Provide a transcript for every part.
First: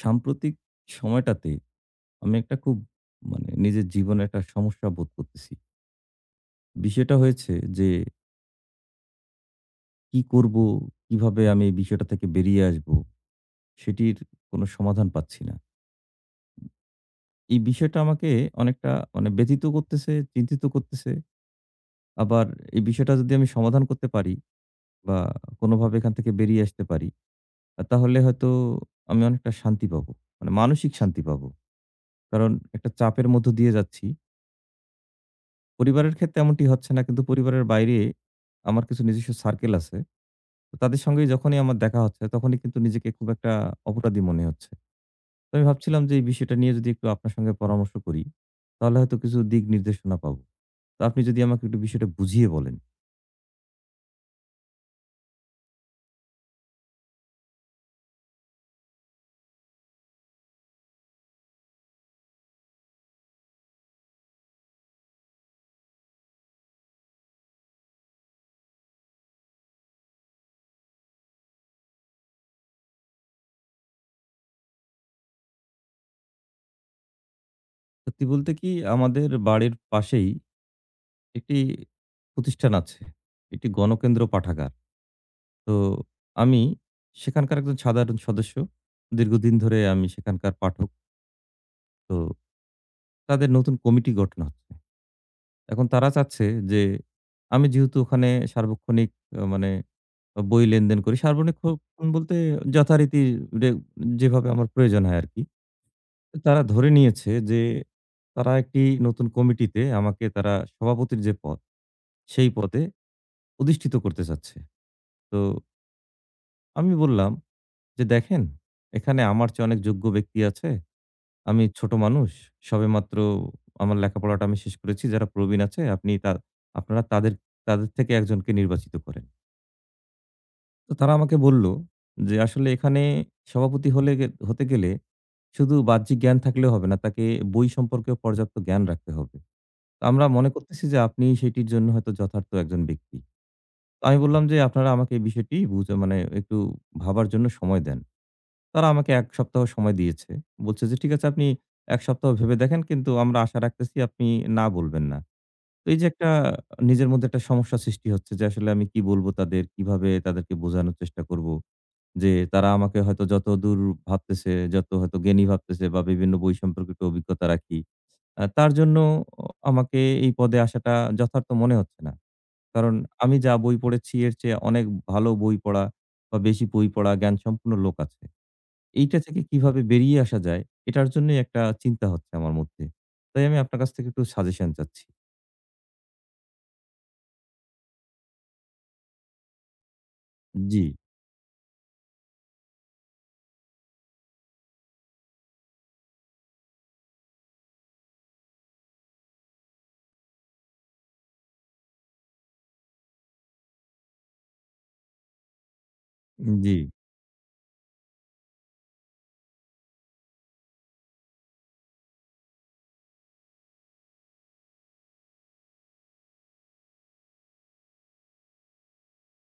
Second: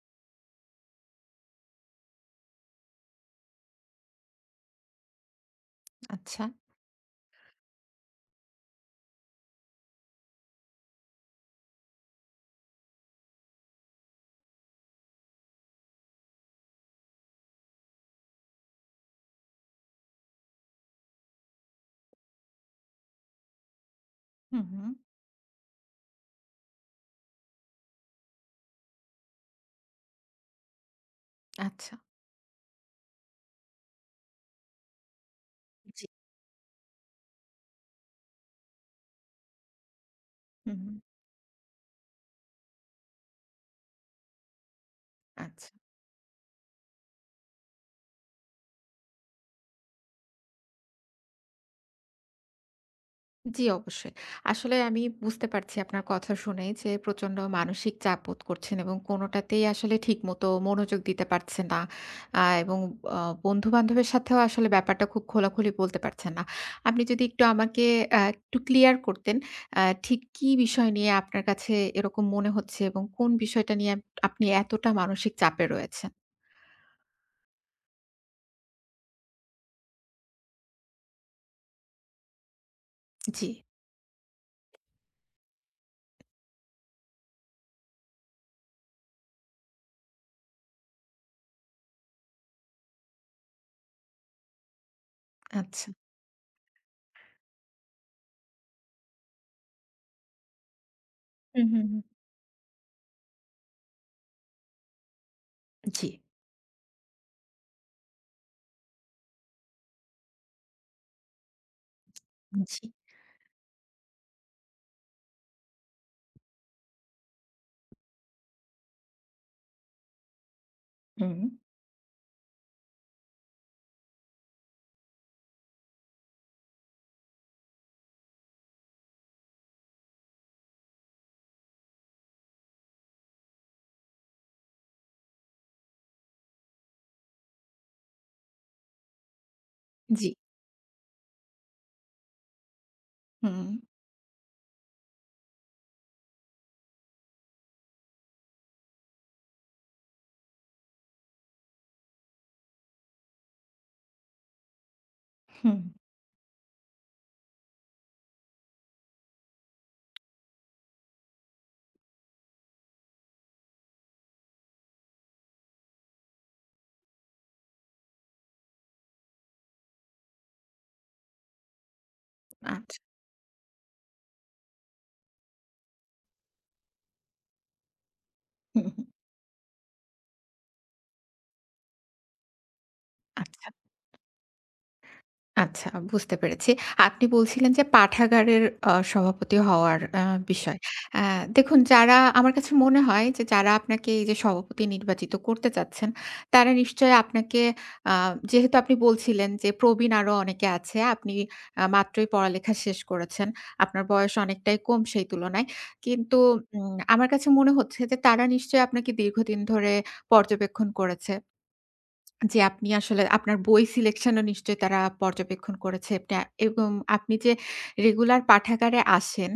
সাম্প্রতিক সময়টাতে আমি একটা খুব মানে নিজের জীবনে একটা সমস্যা বোধ করতেছি। আচ্ছা। বিষয়টা হয়েছে যে কি করব? কিভাবে আমি এই বিষয়টা থেকে বেরিয়ে আসব? সেটির কোনো সমাধান পাচ্ছি না। এই বিষয়টা আমাকে অনেকটা মানে ব্যথিত করতেছে, চিন্তিত করতেছে। আবার এই বিষয়টা যদি আমি সমাধান করতে পারি হুম, হুম। বা কোনোভাবে এখান থেকে বেরিয়ে আসতে পারি, তাহলে হয়তো আমি অনেকটা শান্তি পাবো। মানে মানসিক শান্তি পাবো। আচ্ছা। কারণ একটা চাপের মধ্য দিয়ে যাচ্ছি। জি। পরিবারের ক্ষেত্রে এমনটি হচ্ছে না। কিন্তু পরিবারের বাইরে আমার কিছু নিজস্ব সার্কেল আছে। তো হুম, হুম। তাদের সঙ্গেই যখনই আমার দেখা হচ্ছে, তখনই কিন্তু নিজেকে খুব একটা অপরাধী মনে হচ্ছে। তো আমি আচ্ছা। ভাবছিলাম যে এই বিষয়টা নিয়ে যদি একটু আপনার সঙ্গে পরামর্শ করি, তাহলে হয়তো কিছু দিক নির্দেশনা পাবো। তো আপনি যদি আমাকে একটু বিষয়টা বুঝিয়ে বলেন। জি, অবশ্যই। আসলে আমি বুঝতে পারছি আপনার কথা শুনে যে প্রচন্ড মানসিক চাপ বোধ করছেন এবং কোনটাতেই আসলে ঠিকমতো মনোযোগ দিতে পারছেন না। এবং আ বন্ধু-বান্ধবের সাথেও আসলে ব্যাপারটা খুব খোলাখুলি বলতে পারছেন না। আপনি যদি একটু আমাকে একটু ক্লিয়ার করতেন, ঠিক কি বিষয় নিয়ে আপনার কাছে এরকম মনে হচ্ছে এবং কোন বিষয়টা নিয়ে আপনি এতটা মানসিক চাপে রয়েছেন? সত্যি বলতে কি আমাদের বাড়ির পাশেই একটি প্রতিষ্ঠান আছে। জি, একটি গণকেন্দ্র পাঠাগার। তো আমি সেখানকার একজন সাধারণ সদস্য। দীর্ঘদিন ধরে আমি সেখানকার পাঠক। তো তাদের নতুন কমিটি গঠন হচ্ছে। এখন আচ্ছা। তারা চাচ্ছে যে আমি যেহেতু ওখানে সার্বক্ষণিক মানে বই লেনদেন করি। সার্বক্ষণিক হুম, হুম, হুম। বলতে যথারীতি রে যেভাবে আমার প্রয়োজন হয় আরকি। জি। তারা ধরে নিয়েছে যে তারা একটি নতুন কমিটিতে আমাকে তারা সভাপতির যে পদ, সেই পদে জি। অধিষ্ঠিত করতে চাচ্ছে। তো আমি বললাম যে, "দেখেন, এখানে আমার চেয়ে অনেক যোগ্য ব্যক্তি আছে।" হুম। আমি ছোট মানুষ। সবেমাত্র আমার লেখাপড়াটা আমি শেষ করেছি। যারা প্রবীণ আছে আপনি তা আপনারা তাদের তাদের থেকে একজনকে নির্বাচিত করেন। তো তারা আমাকে বলল যে, "আসলে এখানে সভাপতি হলে গে হতে গেলে শুধু বাহ্যিক জ্ঞান থাকলেও হবে না। তাকে বই সম্পর্কেও পর্যাপ্ত জ্ঞান রাখতে হবে।" তো আমরা জি। মনে করতেছি যে আপনি সেটির জন্য হয়তো যথার্থ একজন ব্যক্তি। হুম, তো আমি বললাম যে, "আপনারা আমাকে এই বিষয়টি বুঝে মানে একটু ভাবার জন্য সময় দেন।" তারা আমাকে ১ সপ্তাহ সময় দিয়েছে। বলছে যে, "ঠিক আছে আপনি ১ সপ্তাহ ভেবে দেখেন কিন্তু আমরা আশা রাখতেছি আপনি না বলবেন না।" হুম। তো এই যে একটা নিজের মধ্যে একটা সমস্যা সৃষ্টি হচ্ছে যে আসলে আমি কি বলব তাদের? কিভাবে তাদেরকে বোঝানোর চেষ্টা করব? যে তারা আমাকে হয়তো যতদূর ভাবতেছে, যত হয়তো জ্ঞানী ভাবতেছে বা বিভিন্ন বই সম্পর্কিত অভিজ্ঞতা রাখি, তার জন্য অ আমাকে এই পদে আসাটা যথার্থ মনে হচ্ছে না। কারণ আচ্ছা। আমি যা বই পড়েছি এর চেয়ে অনেক ভালো বই পড়া বা বেশি বই পড়া জ্ঞানসম্পন্ন লোক আছে। হুম, হুম। এইটা থেকে কিভাবে বেরিয়ে আসা যায়, এটার জন্যই একটা চিন্তা হচ্ছে আমার মধ্যে। তাই আমি আচ্ছা। আপনার কাছ থেকে একটু সাজেশন চাচ্ছি। আচ্ছা বুঝতে পেরেছি। আপনি বলছিলেন যে পাঠাগারের সভাপতি হওয়ার বিষয়। জি, আ দেখুন যারা আমার কাছে মনে হয় যে যারা আপনাকে এই যে সভাপতি নির্বাচিত করতে চাচ্ছেন, তারা নিশ্চয়ই আপনাকে আ যেহেতু আপনি বলছিলেন যে প্রবীণ আরো অনেকে আছে। আপনি মাত্রই পড়ালেখা শেষ করেছেন। আপনার বয়স অনেকটাই কম সেই তুলনায়। কিন্তু জি। আমার কাছে মনে হচ্ছে যে তারা নিশ্চয়ই আপনাকে দীর্ঘদিন ধরে পর্যবেক্ষণ করেছে। যে আপনি আসলে আপনার বই সিলেকশন ও নিশ্চয়ই তারা পর্যবেক্ষণ করেছে। আপনি এবং আপনি যে রেগুলার পাঠাগারে আসেন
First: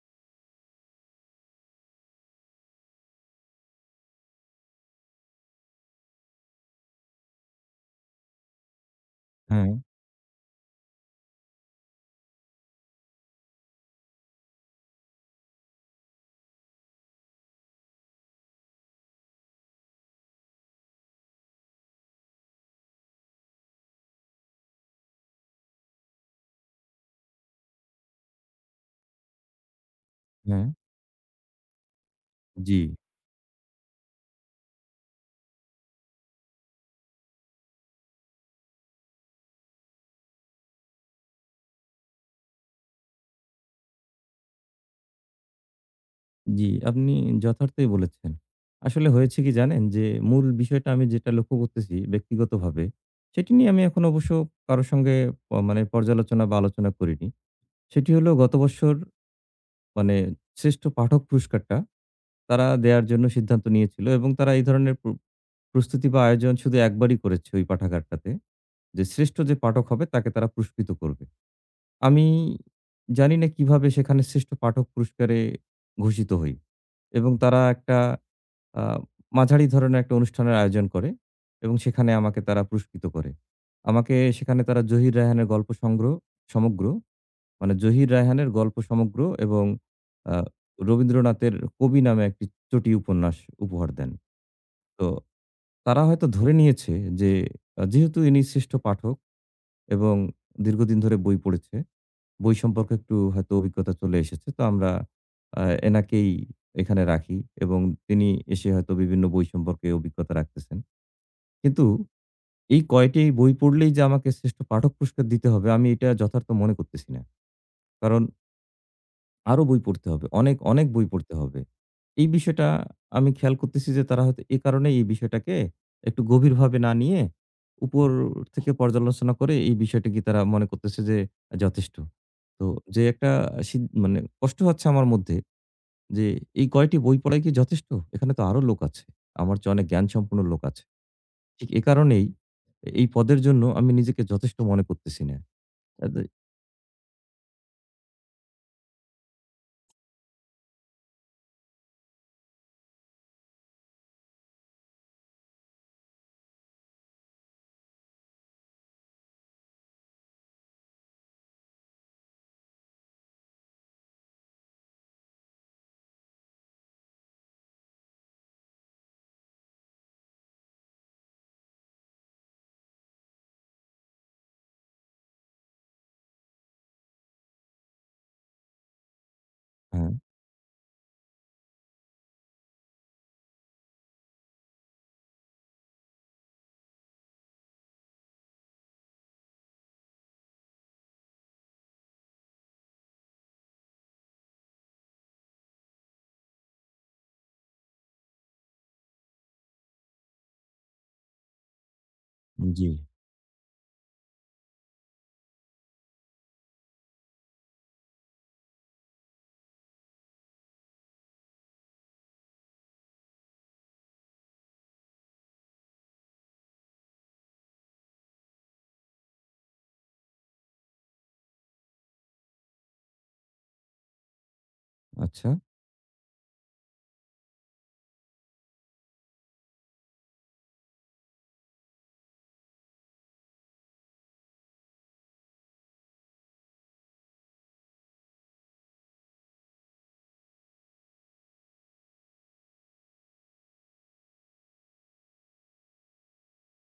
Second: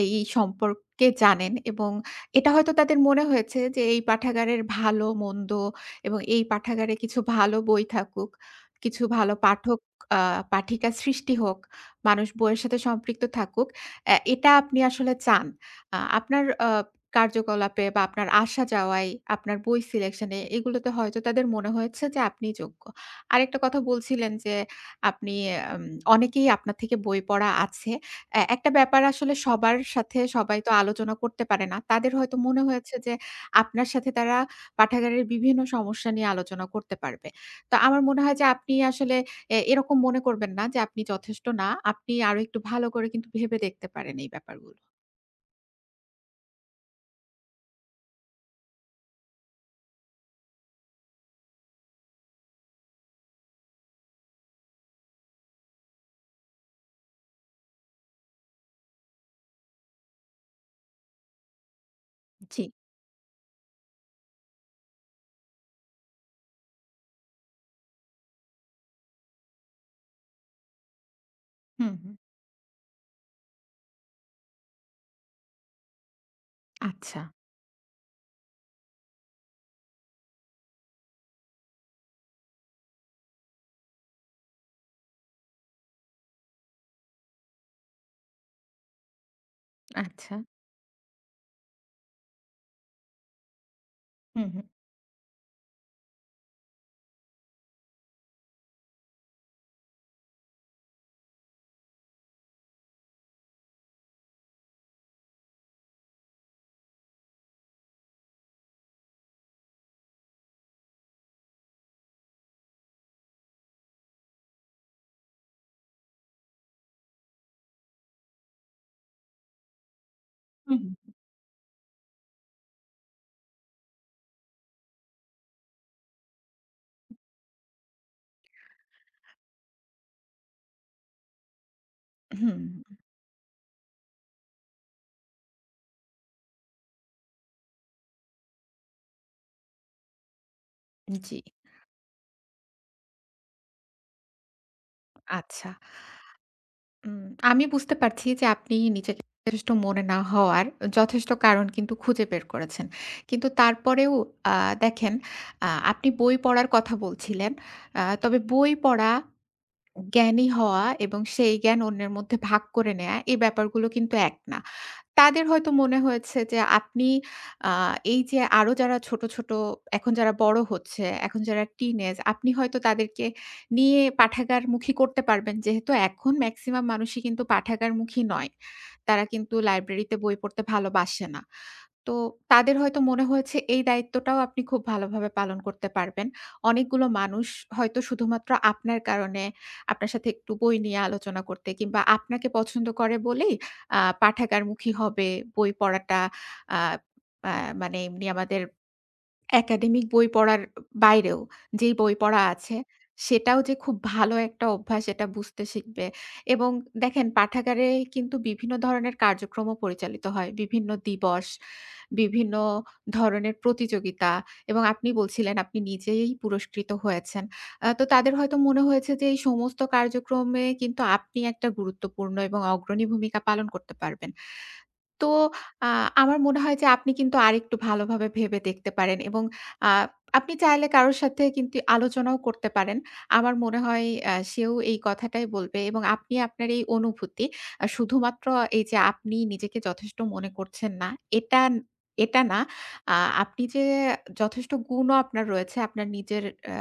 এই সম্পর্কে জানেন এবং এটা হয়তো তাদের মনে হয়েছে যে এই পাঠাগারের ভালো মন্দ এবং এই পাঠাগারে কিছু ভালো বই থাকুক, কিছু ভালো হ্যাঁ, পাঠক আ পাঠিকা সৃষ্টি হোক, মানুষ বইয়ের সাথে সম্পৃক্ত থাকুক। এটা আপনি আসলে চান। আপনার কার্যকলাপে বা আপনার আসা যাওয়ায়, আপনার বই সিলেকশন এ এগুলোতে হয়তো তাদের মনে হয়েছে যে আপনি যোগ্য। আরেকটা কথা বলছিলেন যে আপনি আম অনেকেই আপনার থেকে বই পড়া আছে। একটা ব্যাপার আসলে সবার সাথে সবাই হ্যাঁ। তো আলোচনা করতে পারে না। তাদের হয়তো মনে জি, হয়েছে যে আপনার সাথে তারা পাঠাগারের বিভিন্ন সমস্যা নিয়ে আলোচনা করতে পারবে। তো আমার মনে হয় যে আপনি আসলে এরকম মনে করবেন না যে আপনি যথেষ্ট না। আপনি আরো একটু ভালো করে কিন্তু ভেবে দেখতে পারেন এই ব্যাপারগুলো। জি। আপনি যথার্থই বলেছেন। আসলে হয়েছে কি জানেন? যে মূল বিষয়টা আমি যেটা লক্ষ্য করতেছি ব্যক্তিগতভাবে, সেটি নিয়ে আমি এখন অবশ্য কারো সঙ্গে প মানে পর্যালোচনা বা আলোচনা করিনি। সেটি হলো গত বৎসর মানে শ্রেষ্ঠ পাঠক পুরস্কারটা জি। তারা দেয়ার জন্য সিদ্ধান্ত নিয়েছিল এবং তারা এই ধরনের প্রস্তুতি বা আয়োজন শুধু একবারই করেছে ওই পাঠাগারটাতে। যে শ্রেষ্ঠ যে পাঠক হবে তাকে তারা পুরস্কৃত করবে। হুম, হুম। আমি জানি না কিভাবে সেখানে শ্রেষ্ঠ পাঠক পুরস্কারে ঘোষিত হই। আচ্ছা। এবং তারা একটা আ মাঝারি ধরনের একটা অনুষ্ঠানের আয়োজন করে এবং সেখানে আমাকে তারা পুরস্কৃত করে। আমাকে সেখানে তারা জহির রায়হানের গল্প সংগ্রহ সমগ্র মানে জহির রায়হানের গল্প সমগ্র এবং আচ্ছা। আ রবীন্দ্রনাথের 'কবি' নামে একটি চটি উপন্যাস উপহার দেন। হুম, হুম। তো তারা হয়তো ধরে নিয়েছে যে যেহেতু ইনি শ্রেষ্ঠ পাঠক এবং দীর্ঘদিন ধরে বই পড়েছে, বই সম্পর্কে একটু হয়তো অভিজ্ঞতা চলে এসেছে। তো আমরা আ এনাকেই এখানে রাখি এবং তিনি এসে হয়তো বিভিন্ন বই সম্পর্কে অভিজ্ঞতা রাখতেছেন। কিন্তু এই কয়টি বই পড়লেই যে আমাকে শ্রেষ্ঠ পাঠক পুরস্কার দিতে হবে আমি এটা যথার্থ মনে করতেছি না। কারণ আরো বই পড়তে হবে। অনেক, হুম, অনেক বই হুম। পড়তে হবে। এই বিষয়টা আমি খেয়াল করতেছি যে তারা হয়তো এ কারণেই এই বিষয়টাকে একটু গভীরভাবে না নিয়ে উপর থেকে পর্যালোচনা করে এই বিষয়টিকে তারা মনে করতেছে যে যথেষ্ট। হুম, তো যে একটা সিদ মানে কষ্ট হচ্ছে আমার মধ্যে যে এই কয়টি বই পড়াই কি যথেষ্ট? এখানে তো আরো লোক আছে। আমার চেয়ে অনেক জ্ঞানসম্পন্ন লোক আছে। জি। ঠিক এ কারণেই এই পদের জন্য আমি নিজেকে যথেষ্ট মনে করতেছি না। আচ্ছা। আদ উম আমি বুঝতে পারছি যে আপনি নিজেকে যথেষ্ট মনে না হওয়ার যথেষ্ট কারণ কিন্তু খুঁজে বের করেছেন। কিন্তু তারপরেও আ দেখেন আপনি বই পড়ার কথা বলছিলেন। তবে বই পড়া, জ্ঞানী হওয়া এবং সেই জ্ঞান অন্যের মধ্যে ভাগ করে নেয়া এই ব্যাপারগুলো কিন্তু এক না। তাদের হয়তো মনে হয়েছে যে আপনি আ এই যে আরো যারা ছোট, ছোট এখন যারা বড় হচ্ছে, এখন যারা টিনেজ আপনি হয়তো তাদেরকে নিয়ে পাঠাগারমুখী করতে পারবেন। যেহেতু এখন মেক্সিমাম মানুষই কিন্তু পাঠাগারমুখী নয়। তারা কিন্তু হ্যাঁ, লাইব্রেরিতে বই পড়তে ভালোবাসে না। তো তাদের হয়তো মনে হয়েছে এই দায়িত্বটাও আপনি খুব ভালোভাবে পালন করতে পারবেন। অনেকগুলো মানুষ হয়তো শুধুমাত্র আপনার কারণে আপনার সাথে একটু বই নিয়ে আলোচনা করতে কিংবা আপনাকে পছন্দ করে বলেই পাঠাগারমুখী হবে, বই পড়াটা আ আ মানে এমনি আমাদের একাডেমিক বই পড়ার বাইরেও যেই বই পড়া আছে, জি, সেটাও যে খুব ভালো একটা অভ্যাস এটা বুঝতে শিখবে এবং দেখেন পাঠাগারে কিন্তু বিভিন্ন ধরনের কার্যক্রমও পরিচালিত হয়। বিভিন্ন দিবস, বিভিন্ন ধরনের প্রতিযোগিতা এবং আপনি বলছিলেন আপনি নিজেই পুরস্কৃত হয়েছেন। তো তাদের হয়তো মনে হয়েছে যে এই সমস্ত কার্যক্রমে কিন্তু আপনি একটা গুরুত্বপূর্ণ এবং অগ্রণী ভূমিকা পালন করতে পারবেন। তো আচ্ছা। আ আমার মনে হয় যে আপনি কিন্তু আরেকটু ভালোভাবে ভেবে দেখতে পারেন এবং আ আপনি চাইলে কারো সাথে কিন্তু আলোচনাও করতে পারেন। আমার মনে হয় সেও এই কথাটাই বলবে এবং আপনি আপনার এই অনুভূতি শুধুমাত্র এই যে আপনি নিজেকে যথেষ্ট মনে করছেন না, এটা এটা না আ আপনি যে যথেষ্ট গুণও আপনার রয়েছে আপনার নিজের অ্যা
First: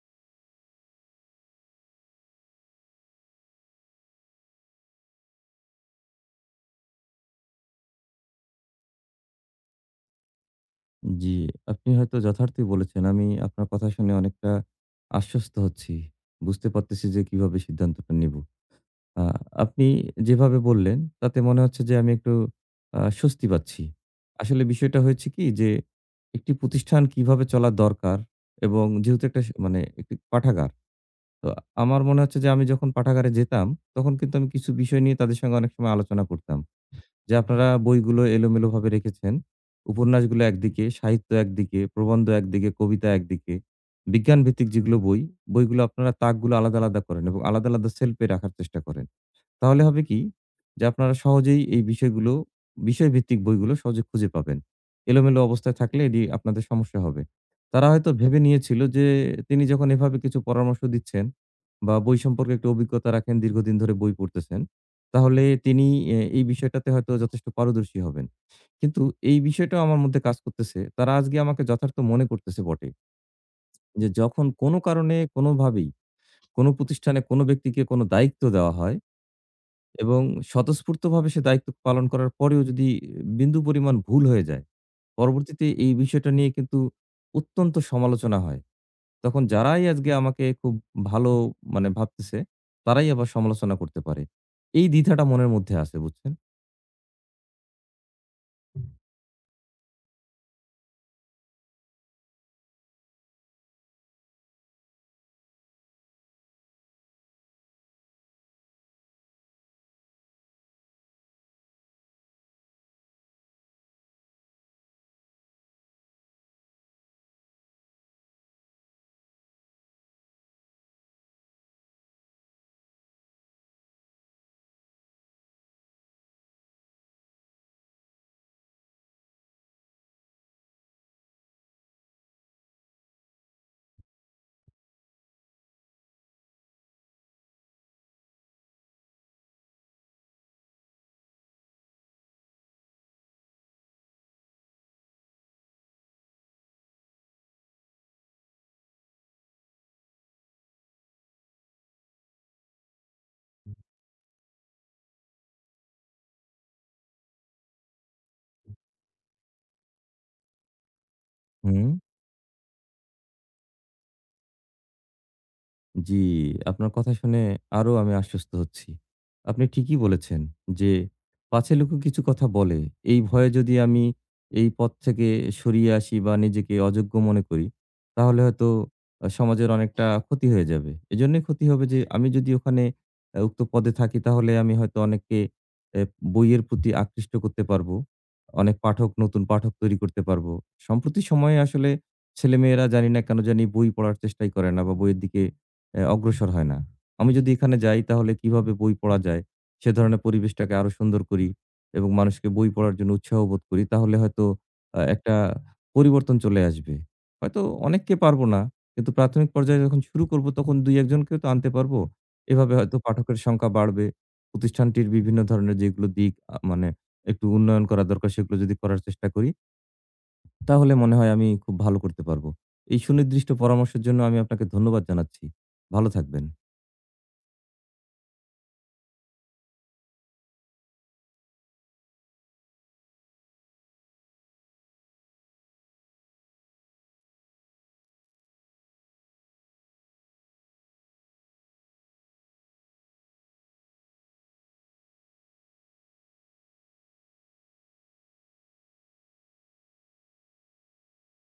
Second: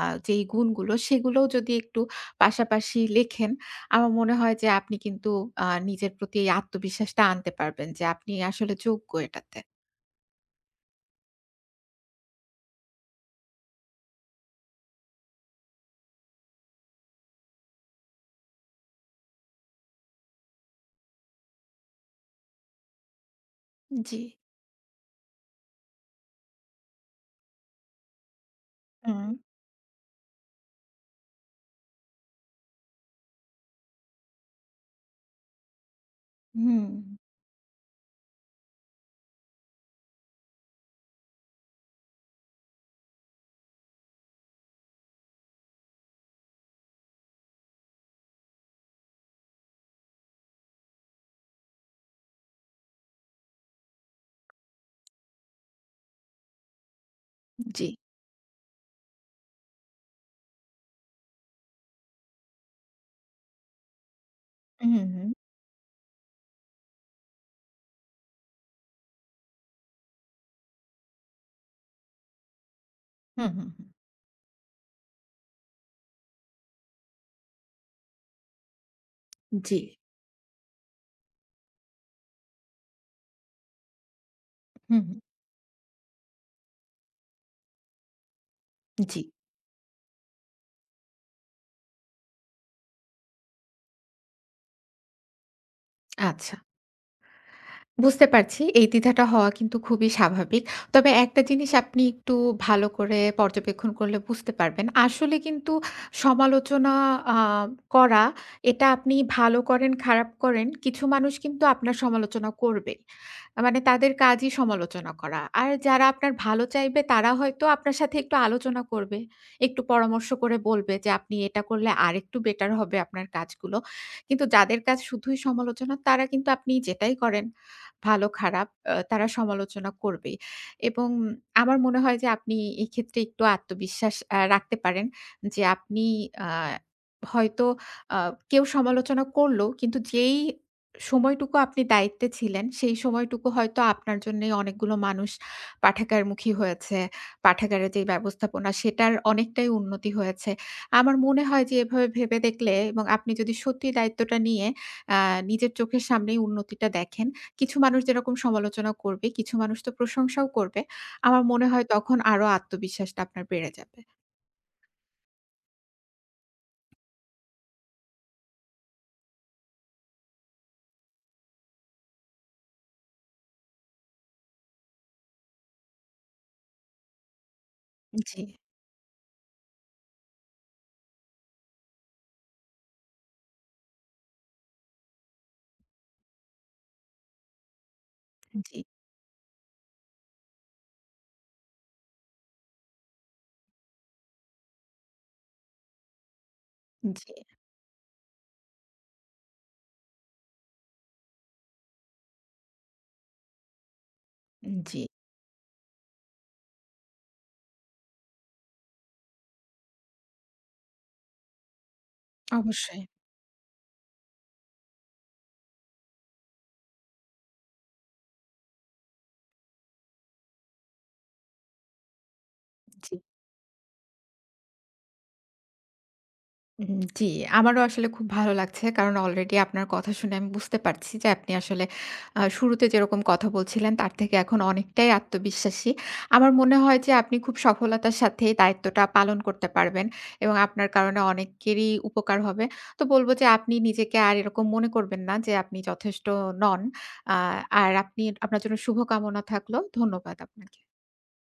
আ যেই গুণগুলো সেগুলোও যদি একটু পাশাপাশি লেখেন আমার মনে হয় যে আপনি কিন্তু নিজের প্রতি এই আত্মবিশ্বাসটা আনতে পারবেন যে আপনি আসলে যোগ্য এটাতে। জি, আপনি হয়তো যথার্থই বলেছেন। আমি আপনার কথা শুনে অনেকটা আশ্বস্ত হচ্ছি। বুঝতে পারতেছি যে কিভাবে সিদ্ধান্তটা নিব। আ আপনি যেভাবে বললেন তাতে মনে হচ্ছে যে আমি একটু স্বস্তি পাচ্ছি। জি। আসলে বিষয়টা হয়েছে কি যে একটি প্রতিষ্ঠান কিভাবে চলা দরকার এবং যেহেতু হুম, একটা স মানে একটি পাঠাগার। তো আমার মনে হচ্ছে যে আমি যখন পাঠাগারে যেতাম তখন কিন্তু আমি কিছু বিষয় নিয়ে তাদের সঙ্গে অনেক সময় আলোচনা করতাম। হুম। যে আপনারা বইগুলো এলোমেলোভাবে রেখেছেন। উপন্যাসগুলো একদিকে, সাহিত্য একদিকে, প্রবন্ধ একদিকে, কবিতা একদিকে। বিজ্ঞানভিত্তিক যেগুলো বই, বইগুলো আপনারা তাকগুলো আলাদা, আলাদা করেন এবং আলাদা, আলাদা সেলফ এ রাখার চেষ্টা করেন। তাহলে হবে কি? যে আপনারা সহজেই এই বিষয়গুলো, বিষয়ভিত্তিক বইগুলো সহজে খুঁজে পাবেন। এলোমেলো অবস্থায় থাকলে এটি আপনাদের সমস্যা হবে। জি। তারা হয়তো ভেবে নিয়েছিল যে তিনি যখন এভাবে কিছু পরামর্শ দিচ্ছেন বা বই সম্পর্কে একটু অভিজ্ঞতা রাখেন, দীর্ঘদিন ধরে বই পড়তেছেন, হুম, হুম, তাহলে তিনি এই বিষয়টাতে হয়তো যথেষ্ট পারদর্শী হবেন। কিন্তু এই বিষয়টাও আমার মধ্যে কাজ করতেছে। তারা আজকে আমাকে যথার্থ মনে করতেছে বটে। হুম, হুম, হুম। যে যখন কোনো কারণে কোনোভাবেই কোনো প্রতিষ্ঠানে কোনো ব্যক্তিকে কোনো দায়িত্ব দেওয়া হয় জি, এবং স্বতঃস্ফূর্তভাবে সে দায়িত্ব পালন করার পরেও যদি বিন্দু পরিমাণ ভুল হয়ে যায়, হুম, হুম, পরবর্তীতে এই বিষয়টা নিয়ে কিন্তু অত্যন্ত সমালোচনা হয়। জি, তখন যারাই আজকে আমাকে খুব ভালো মানে ভাবতেছে, তারাই আবার সমালোচনা করতে পারে। এই দ্বিধাটা মনের মধ্যে আছে, বুঝছেন? আচ্ছা। বুঝতে পারছি এই দ্বিধাটা হওয়া কিন্তু খুবই স্বাভাবিক। তবে একটা জিনিস আপনি একটু ভালো করে পর্যবেক্ষণ করলে বুঝতে পারবেন। আসলে কিন্তু সমালোচনা আ করা এটা আপনি ভালো করেন, খারাপ করেন, কিছু মানুষ কিন্তু আপনার সমালোচনা করবেই। মানে তাদের কাজই সমালোচনা করা। আর যারা আপনার ভালো চাইবে তারা হয়তো আপনার সাথে একটু আলোচনা করবে। একটু পরামর্শ করে বলবে যে আপনি এটা করলে আরেকটু বেটার হবে আপনার কাজগুলো। কিন্তু যাদের কাজ শুধুই সমালোচনা তারা কিন্তু আপনি যেটাই করেন ভালো খারাপ তারা সমালোচনা করবেই। এবং আমার মনে হয় যে আপনি এক্ষেত্রে একটু আত্মবিশ্বাস রাখতে পারেন যে আপনি আ হয়তো আ কেউ সমালোচনা করলো কিন্তু যেই সময়টুকু আপনি দায়িত্বে ছিলেন, সেই সময়টুকু হয়তো আপনার জন্যেই অনেকগুলো মানুষ পাঠাগারমুখী হয়েছে। পাঠাগারের যে ব্যবস্থাপনা সেটার অনেকটাই উন্নতি হয়েছে। আমার মনে হয় যে এভাবে ভেবে দেখলে এবং আপনি যদি সত্যি দায়িত্বটা নিয়ে আ নিজের চোখের সামনেই উন্নতিটা দেখেন কিছু মানুষ যেরকম সমালোচনা করবে, কিছু মানুষ তো প্রশংসাও করবে। আমার মনে হয় হুম। তখন আরো আত্মবিশ্বাসটা আপনার বেড়ে যাবে। জি, আপনার কথা শুনে আরো আমি আশ্বস্ত হচ্ছি। আপনি ঠিকই বলেছেন যে, পাছে লোকে কিছু কথা বলে, এই ভয়ে যদি আমি এই পথ থেকে সরিয়ে আসি বা নিজেকে অযোগ্য মনে করি, তাহলে জি, হয়তো সমাজের অনেকটা ক্ষতি হয়ে যাবে। এজন্যই ক্ষতি হবে যে, আমি যদি ওখানে উক্ত পদে থাকি তাহলে আমি হয়তো অনেককে এ বইয়ের প্রতি আকৃষ্ট করতে পারবো। অনেক জি, পাঠক, নতুন পাঠক তৈরি করতে পারবো। সম্প্রতি সময়ে আসলে ছেলেমেয়েরা জানি না কেন জানি বই পড়ার চেষ্টাই করে না বা বইয়ের দিকে অগ্রসর হয় না। জি, আমি জি, যদি এখানে যাই তাহলে কিভাবে বই পড়া যায়, সে ধরনের পরিবেশটাকে আরো সুন্দর করি এবং মানুষকে বই পড়ার জন্য উৎসাহ বোধ করি তাহলে হয়তো জি। একটা পরিবর্তন চলে আসবে। হয়তো অনেককে পারবো না, কিন্তু প্রাথমিক পর্যায়ে যখন শুরু করব তখন ২-১ জনকেও তো আনতে পারবো। এভাবে হয়তো অবশ্যই। পাঠকের সংখ্যা বাড়বে। প্রতিষ্ঠানটির বিভিন্ন ধরনের যেগুলো দিক মানে একটু উন্নয়ন করা দরকার সেগুলো যদি করার চেষ্টা করি, তাহলে মনে হয় আমি খুব ভালো করতে পারবো। এই জি। সুনির্দিষ্ট পরামর্শের জন্য আমি আপনাকে ধন্যবাদ জানাচ্ছি। ভালো থাকবেন। জি, আমারও আসলে খুব ভালো লাগছে। কারণ অলরেডি আপনার কথা শুনে আমি বুঝতে পারছি যে আপনি আসলে শুরুতে যেরকম কথা বলছিলেন তার থেকে এখন অনেকটাই আত্মবিশ্বাসী। আমার মনে হয় যে আপনি খুব সফলতার সাথে এই দায়িত্বটা পালন করতে পারবেন এবং আপনার কারণে অনেকেরই উপকার হবে। তো বলব যে আপনি নিজেকে আর এরকম মনে করবেন না যে আপনি যথেষ্ট নন। আ আর আপনি আপনার জন্য শুভকামনা থাকলো। ধন্যবাদ আপনাকে।